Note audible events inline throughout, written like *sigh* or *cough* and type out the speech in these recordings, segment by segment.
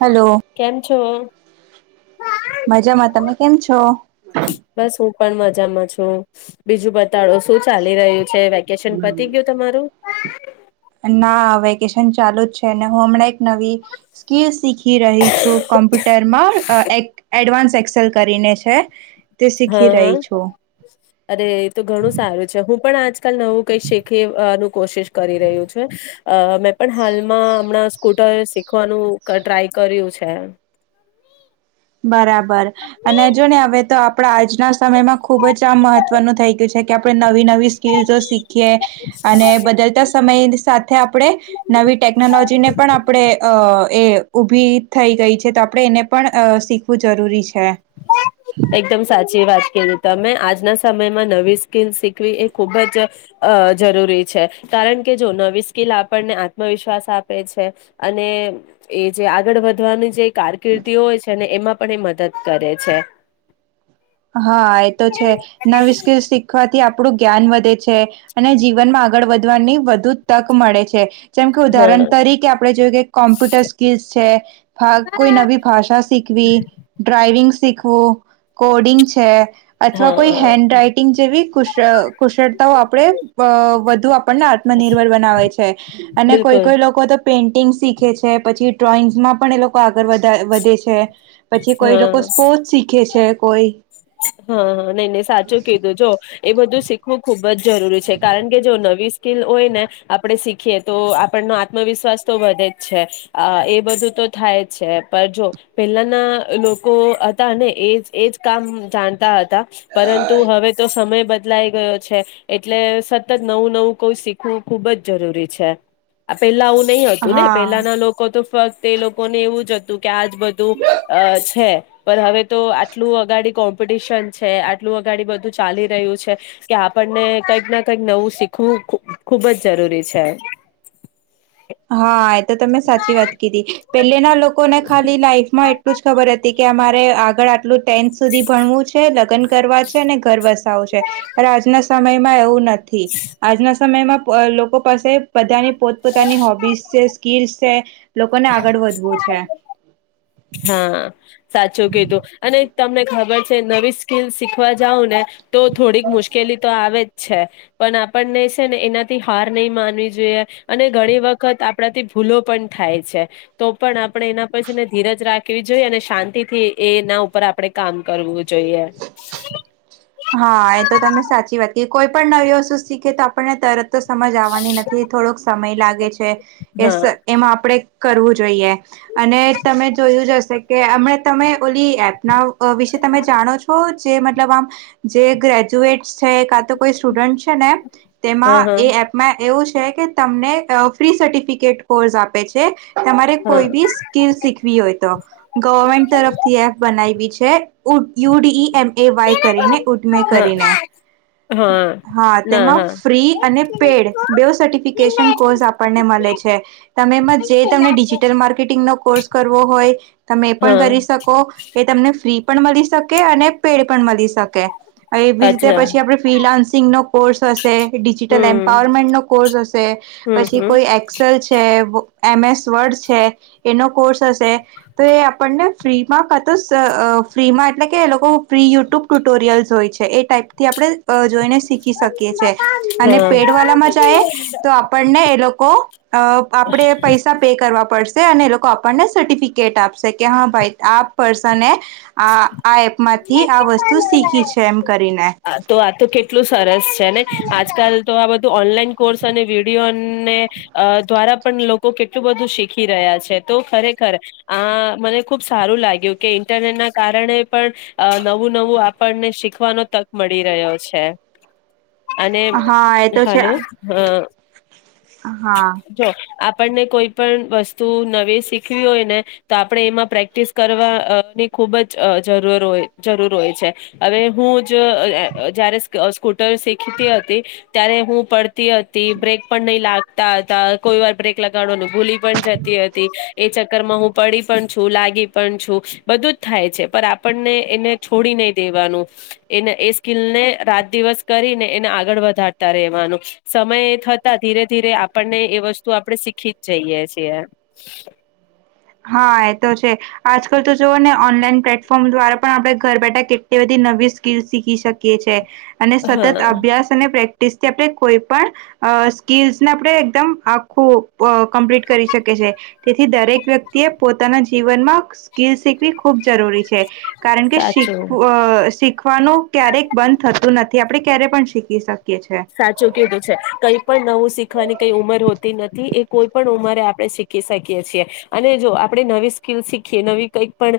Hello કેમ છો? મજામાં તમે કેમ છો? બસ હું પણ મજામાં છું બીજું બતાડો શું ચાલી રહ્યું છે વેકેશન પતી ગયું તમારું ના વેકેશન ચાલુ જ છે ને હું હમણાં એક નવી સ્કીલ શીખી રહી છું કોમ્પ્યુટરમાં એક એડવાન્સ એક્સેલ કરીને છે તે હા શીખી હા. રહી છું અરે એ તો ઘણું સારું છે હું પણ આજ કલ નવું કઈ શીખી નું કોશિશ કરી રહ્યું છે. અ મેં પણ હાલમાં હમણાં સ્કૂટર શીખવાનું ટ્રાય કર્યું છે. બરાબર અને જો ને હવે તો આપણા આજના સમયમાં ખૂબ જ આમ મહત્વનું થઈ ગયું છે કે આપણે નવી નવી સ્કીલ્સો શીખીએ અને બદલતા સમય સાથે આપણે નવી ટેકનોલોજીને પણ આપણે અ એ ઊભી થઈ ગઈ છે તો આપણે એને પણ અ શીખવું જરૂરી છે. એકદમ સાચી વાત કે તમે આજના સમયમાં નવી સ્કિલ શીખવી એ ખુબ જ અ જરૂરી છે કારણ કે જો નવી સ્કીિલ આપણને આત્મવિશ્વાસ આપે છે અને એ જે આગળ વધવાની જે કારકિર્દીઓ હોય છે ને એમાં આપ એ મદદ કરે પ છે હા એ તો છે નવી સ્કીલ શીખવાથી આપ આપણું જ્ઞાન વધે છે અને જીવનમાં આગળ વધ ની વધુ તક મળે છે. જેમ કે ઉદાહરણ હા તરીકે આપણે જોયું કે કોમ્પ્યુટર સ્કીલ્સ છે, અ કોઈ નવી ભાષા શીખવી, ડ્રાઈવિંગ શીખવું કોડિંગ છે. અથવા કોઈ હા હેન્ડ રાઈટિંગ જેવી કુશ કુશળતાઓ આપણે અ વધુ આપણને આત્મનિર્ભર બનાવે છે. અને કોઈ બિલકુલ કોઈ લોકો તો પેઇન્ટિંગ શીખે છે, પછી ડ્રોઈંગસમાં પણ એ લોકો આગ આગળ વધા વધે છે. પછી કોઈ લોકો સ્પોર્ટ્સ શીખે છ છે કોઈ હહ હહ નહીં નહીં સાચું કીધું જો એ બધું શીખવું ખૂબ બજ જરૂરી છે કારણ કે જો નવી સ્કીલ હોય ને આપણે શીખીએ તો આપણનો આત્મવિશ્વાસ તો વધે જ છે. અ એ બધું તો થાય છે પણ જો પહેલાના લોકો હતા ને એજ એજ કામ જાનતા હત તા પરંતુ હવે તો સમય બદલાઈ ગયો છે. એટલે સતત નવું નવું કોઈ શીખવું ખુબ જ જરૂરી છે. આ પેલા ઓલ નહી હતું ને હા પેલાના લોકો તો ત તે લોકોને એવું જ હતું. કે આજ બધું અ છે. પણ હવે તો આટલું અગાડી કોમ્પ મ્પિટિશન છે, આટલું અગાડી બધું ચાલી રહ્યું છે, કે આપણને કંઈક ના કંઈક નવું શીખવું ખૂ ખૂબ જ જરૂરી છે. હા એ તો તમે સાચી વાત કીધી પેલેના લોકોને ખાલી લાઈફમાં એટલું જ ખબર હતી કે આ માર રે આગળ આટલું જ ટેન્થ સુધી ભણવું છે, લગ્ન કરવા છે ને, ઘર વસાવુ છે, પણ આજના સમયમાં એવું નથી. આજના સમયમાં લોકો પાસે બધાની પોત પોતાની હોબ બીસ છે, સ્કીલસ છે. લોકોને આગળ વધવું છે. હમ હા સાચું કીધું. અને તમને ખબર છે નવી સ્કીલ શીખવા જાઉં ને તો થોડીક મુશ્કેલી તો આવે જ છે. પણ આપણને છે ને એનાથી હાર નહી માનવી જોઈએ. અને ઘણી વખત આપણાથી ભૂલો પણ થાય છે. તો પણ આપણે એના પછી ને ધીરજ રાખવી જોઈએ. અને શાંતિથી એના ઉપર આપણેે કામ કરવું જોઈએ. હા એ તો તમે સાચી વાત કી કોઈ પણ નવી વસ્તુ શીખે તો આપણને તરત તો સમજ આવવાની નથી થોડોક સમય. લાગે છે. એ હા એમાં આપડે. કરવું જોઈએ અને તમે જોયું જ હશે કે હમણા તમે. ઓલી એપના વિશે તમે જાણો છો. જે મતલબ આમ. જે ગ્રેજ્યુએટ છે. કો સ્ટુડન્ટ છે ને હા તેમાં એ હા એપમાં એવું. કે તમને ફ્રી સર્ટિફિકેટ કોર્સ આપે છે. તમારે કોઈ બી સ્કીલ શીખવી હોય તો ગવર્મેન્ટ તરફથી એફ બનાવી. છે યુડીઈ એમ એ વાય કરે. ઉમે હા કરીને હા હા ના તેમાં હા ફ્રી અને પેડ બે સર્ટિફિકેશન કોર્સ આપણને મળે છે તમે એમાં જે તમને ડિજિટલ માર્કેટિંગ ન કોર્સ કરવો હોય તમે એ હા પણ કરી શકો એ તમને ફ્રી. પણ મળી શકે અને પેડ પણ મળી શકે. એવી જ રીતે અચ્છા પછી આપણે ફિલાન્સિંગનોો કોર્સ હશે ડિજિટલ હમ એમ્પાવરમેન્ટનોો કોર્સ હશે હમ પછી હમ કોઈ એક્સેલ છે. એમ એસ વર્ડ છે એનો કોર્સ હ છે તો એ આપણને ફ્રીમાં કતો ફ્રીમાં એટલે કે એ લોકો ફ્રી યુટ્યુબ ટુટોરિયલ્સ. જોય છે એ ટાઈપથી આપણે. અ જોઈને શીખી શકીએ છે અને હા પેડ વાલામાં જાય તો આપણને એ લોકો અ આપણે પૈસા પે કરવા પડશે. અને એ લોકો આપણને સર્ટિફિકેટ આપશે કે હા ભાઈ આ પર્સન એ. આ આ એપ માંથી આ વસ્તુ શીખી છે. એમ કરીને તો આ તો કેટલું સરસ છે ને આજકાલ તો આ બધું. ઓનલાઈન કોર્સ અને વિડીિયોને દ્વારા પણ લોકો કેટલું બધું શીખી રહ્યા છે તો ખરેખર આ મને ખૂબ સારું લાગ્યું કે ઇન્ટરનેટના. કારણે પણ નવું નવું આપણને શીખવાનો તક મળી રહ્યો છે. અને હા એ તો છે હાલો અ. હા જો આપ. આપણને કોઈ પણ વસ્તુ નવી શીખવી હોય ને તો આપણે એમાં પ્રેક્ટિસ કરવા. ખૂબ જ જરૂર હો જરૂર હોય છે હવે હું જ જારે સ્કૂટર શીખતી હતી ત્યારે હું પડતી. હતી બ્રેક પણ નહી લાગ. હતા કોઈ વાર બ્રેક લગાડવાનું ભૂલી પણ જતી હતી એ ચક્કર માં હું પડી પણ છું લાગી પણ છું બધું. થાય છે પણ આપણને એને છોડી નહી દેવાનું એને એ સ્કીિલને રાત દિવસ કરીને એને આગળ વધારતા રહેેવાનું સમય થતા ધીરે ધીરે આપણને એ વસ્તુ આપણે શીખી જ જઈએ છીએ. હા એ તો છે આજકાલ તો જુઓ ને ઓનલાઈન પ્લેટફોર્મ દ્વારા પણ આપણે ઘર બેઠા કેટલી બધી નવી સ્કીલ શીખી શકીએ છીએ. અને સતત હા. અભ્યાસ અને પ્રે. કોઈ પણ સ્કીસને આપણે એકદમ આખું કમ્પ્લીટ કરી શકી છે તેથી દરેક વ્યક્તિ. તે પોતાના જીવનમાં સ્કીલ શીખવી ખૂબ. જરી છે કારણ કે શીુંી. સાચું. શીખવાનું ક્યારેક બંધ થતું નથી આપણે ક્યારે પણ શીખી શકએ. સાચું કીધું છે કઈ પણ નવું શીખ. શીખવાની કઈ ઉંમર હોતી નથી એ કોઈ પણ ઉંમરે આપણે શીખી શકીએ છીએ અને જો આપણે નવી સ્કીલ શીખીએ નવી કંઈક પણ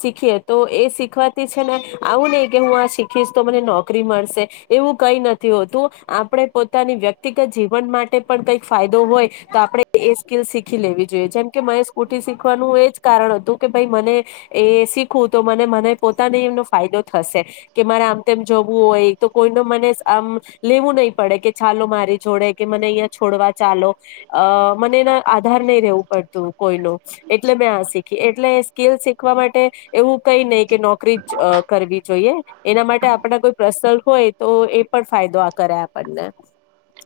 શીખીએ તો એ શીખવાથી છે ને આવું નહી કે હું આ શીખીશ તો મને નોકરી મળશે એવું. કઈ નથી હોતું આપણે પોતાની વ્યક્તિગત જીવન માટે પણ કઈક ફાયદો હોય તો આપણેે એ સ્કીલ શીખી લેવી જોઈએ જેમ કે મને સ્કૂટી શીખવાનું એ જ કારણ હતું કે ભાઈ મને એ શીખવું તો મને મને પોતાને એમનો ફાયદો થશે કે મારે આમ તેમ જોવું હોય તો કોઈનો મને. આમ લેવું નહી પડે કે ચાલો મારી જોડે કે મને અહીંયા છોડવા ચાલો અ મને એના આધાર નહી રવું પડતું કોઈનું એટલે મેં આ શીખી એટલે સ્કીલ શીખવા માટે એવું કઈ નહી કે નોકરી જ કરવી જોઈએ એના માટે આપણા કોઈ પ્રસનલ હોય તો એ. પણ ફાયદો આ કરે આપણને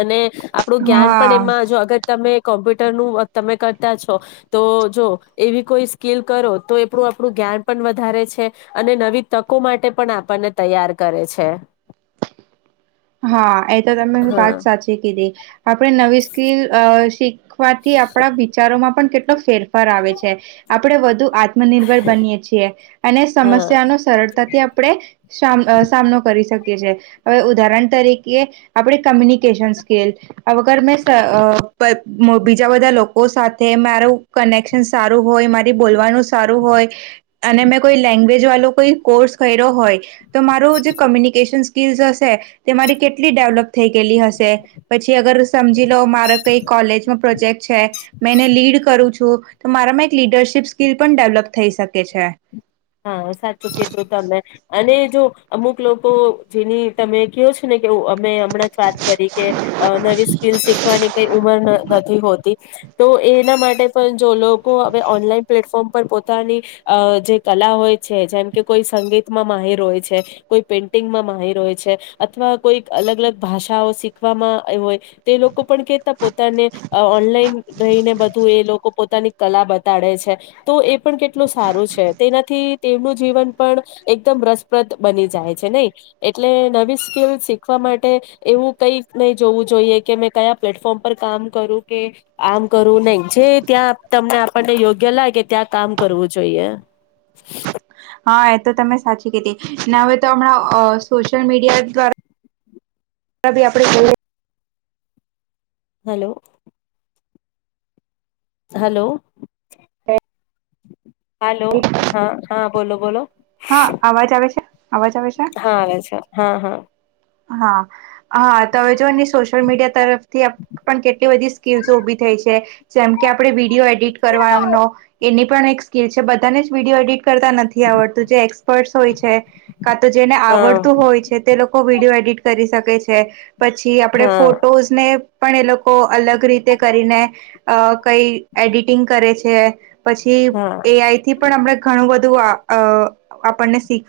અને. આપણું જ્ઞાન પણ હા એમાં જો અગર તમે. કોમ્પ્યુટરનું તમે કરતા છો તો જો એવી કોઈ સ્કીિલ કરો તો એણું આપણું જ્ઞાન પણ વધારે છે અને નવી તકો માટે પણ આપણને તૈયાર કરે છે. હા એ તો તમે હા વાત સાચી કીધી આપણે નવી સ્કીલ. શી. થી આપણા વિચારોમાં. પણ કેટલો ફેરફાર આવે છે. આપણે વધુ આત્મનિર્ભર બનીએ છીએ અને હા સમસ્યાનો સરળતાથી આપણે સામનો કરી શકીએ. હવે ઉદાહરણ. તરીકે આપણે કમ્યુનિકેશન સ્કીલ વગર મેં બીજા બધા લોકો સાથે મારું કનેક્શન સારું હોય મારી બોલવાનું સારું હોય અને મેં કોઈ લેંગવેજ વાળો કોઈ કોર્સ કર્યો હોય. તો મારોું જે કોમ્યુનિકેશનસ. તી જશે. તે મારી કેટલી ડેવલપ થઈ ગયેલી હશે પછી અગર સમજી લો મારા કઈ કોલેજમાં પ્રોજેક્ટ છે મેં એને લીડ કરું છું તો મારામાં એક લીડરશીપ સ્કીિલ પણ ડેવલપ થઈ શકે છે. હા સાચું કધું તમે અને. જો અમુક લોકો જેની તમે કહયો છો ને કે. અ હમણાં જ વાત કરી કે નવી સ્કીલ શીખવાની કઈ ઉમર. નથી હોતી તો એના માટે પણ જો લોકો હવે ઓનલાઈન પ્લેટફોર્મ પર પોતાની જે. કલા હોય છે જેમ કે કોઈ સંગીતમાં માહેર હોય છે કોઈ પેઇન્ટિંગમાં માહેર હોય છે અથવા કોઈ અલગ અલગ ભાષાઓ શીખવામાં હોય તો એ લોકો પણ કેતા પોતાને ઓનલાઈન રહીને બધું એ લોકો પોતાની કલા બતાડે છે તો એ પણ કેટલું સારું છે. તેનાથી તેમનું જીવન પણ એકદમ રસપ્રદ બની જાય છે નહી એટલે નવી સ્કિલ શીખવા માટે એવું કઈક નહી જોવું જોઈએ કે મેં કયા પ્લેટફોર્મ પર કામ કરું કે આમ કરું નહી જે ત્યાં તમને આપણને યોગ્ય લાગે ત્યાં કામ કરવું જોઈએ. *unintelligible* *inaudible* હા એ તો તમે સાચી કેતી હવે તો હમણાં સોશિયલ મીડિયા દ્વારા. રા બી આપણે જોએ. હલો. હલો. હાલો હા હા બોલો બોલો. હા અવાજ આવે છે અવાજ પ છેા. હા આવે છે હા હા. હા. હા તો હવે જો ને સોશિયલ મીડિયા તરફથી પણ કેટલી બધી સ્કીલ્સ ઉભી થઈ છે જેમ કે આપણે વિડીયો એડિટ કરવાનો એની. પણ એક સ્કિલ છે બધા જ વિડીયો એડિટ. તા નથી આવડતું એક્સપર્ટ હોય છે કા તો જેને હા આવડતું હોય છે તે. કોવિડ. એડિટ કરી શકે છે. પછી આપણે હા ફોટોઝ ને. પણ એ લોકો અલગ રીતે કરીને અ કઈ એડિટિંગ કરે છે. પછી હા એ આઈ થી પણ આપણે ઘણું બધું. આપણ ને *unintelligible*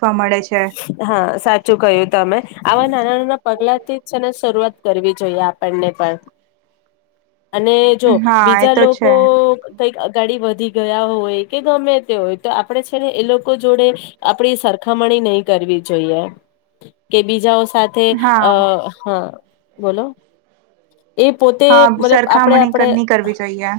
હા સાચું કયું તમે. આવા નાના નાના પગલાથી. શરૂઆત કરવી જોઈએ આપણને પણ. અને જો હા એ બીજા તો લોકો. છે કઈક અગાડી વધી ગયા હોય કે ગમે તે હોય તો આપણે છે. ને એ લોકો જોડે આપણી સરકાર. ખમણી નહી કરવી જોઈએ કે બીજા. સાથે હા અ હા. બોલો. એ પોતે હા મતલબ આપણે સરખામણી આપણે ની કરવી જોઈએ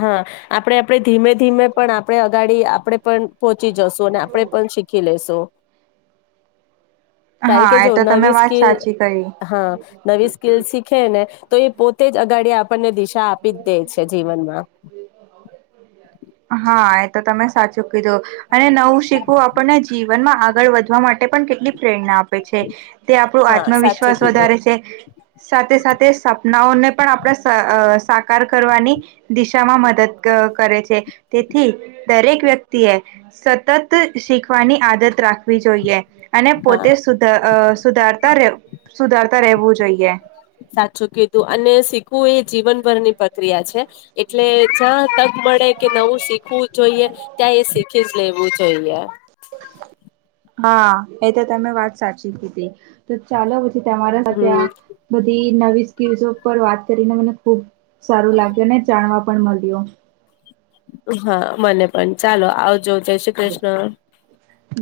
હા. આપણે આપણે ધીમે ધીમે પણ આપણે અગાડી આપણે. પણ પહોંચી જશુ અને આપડણે પણ શીખી લેશું. *unintelligible* *inaudible* કારણ કે હા એ જો તો તમે નવી વાત સ્કીલ સાચી કરી હા નવી સ્કીલ શીખે ને. તો એ પોતે જ. અગાડિયા આપણને દિશા આપી જ દે છે જીવનમાં. હા એ તો તમે સાચું કીધું. અને નવું શીખવું આપણને જીવનમાં આગળ વધવા માટે પણ કેટલી પ્રેરણા આપે. તે આપણું હા સાચું આત્મવિશ્વાસ કીધું વધારે છે. સાથે સાથે સપનાઓને પણ આપણા. સાકાર કરવાની દિશામાં મદદ કરે છે. તેથી દરેક વ્યક્તિએ સતત શીખવાની આદત રાખવી જોઈએ. અને હા પોતે સુધ સુધારતા સુધારતા રહેવું જોઈએ. આખું એ જીવનભરની પ્રક્રિયા છે એટલે જ્યાં. તક મળે કે નવું શીખવું જોઈએ. ત્યાં એ શીખી જ લેવું જોઈએ. હા એ તો તમે વાત સાચી હતીી હતી તો ચાલો. તમારા સાથે આ હમ બધી નવી સ્કીસ પર વાત. કરીને મને ખૂબ. સારું લાગ્યું ને જાણવા પણ મળ્યો. હા મને પણ ચાલો આવ. જો જય શ્રી કૃષ્ણ.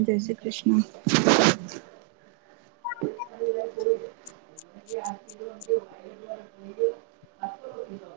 જય શ્રી કૃષ્ણ.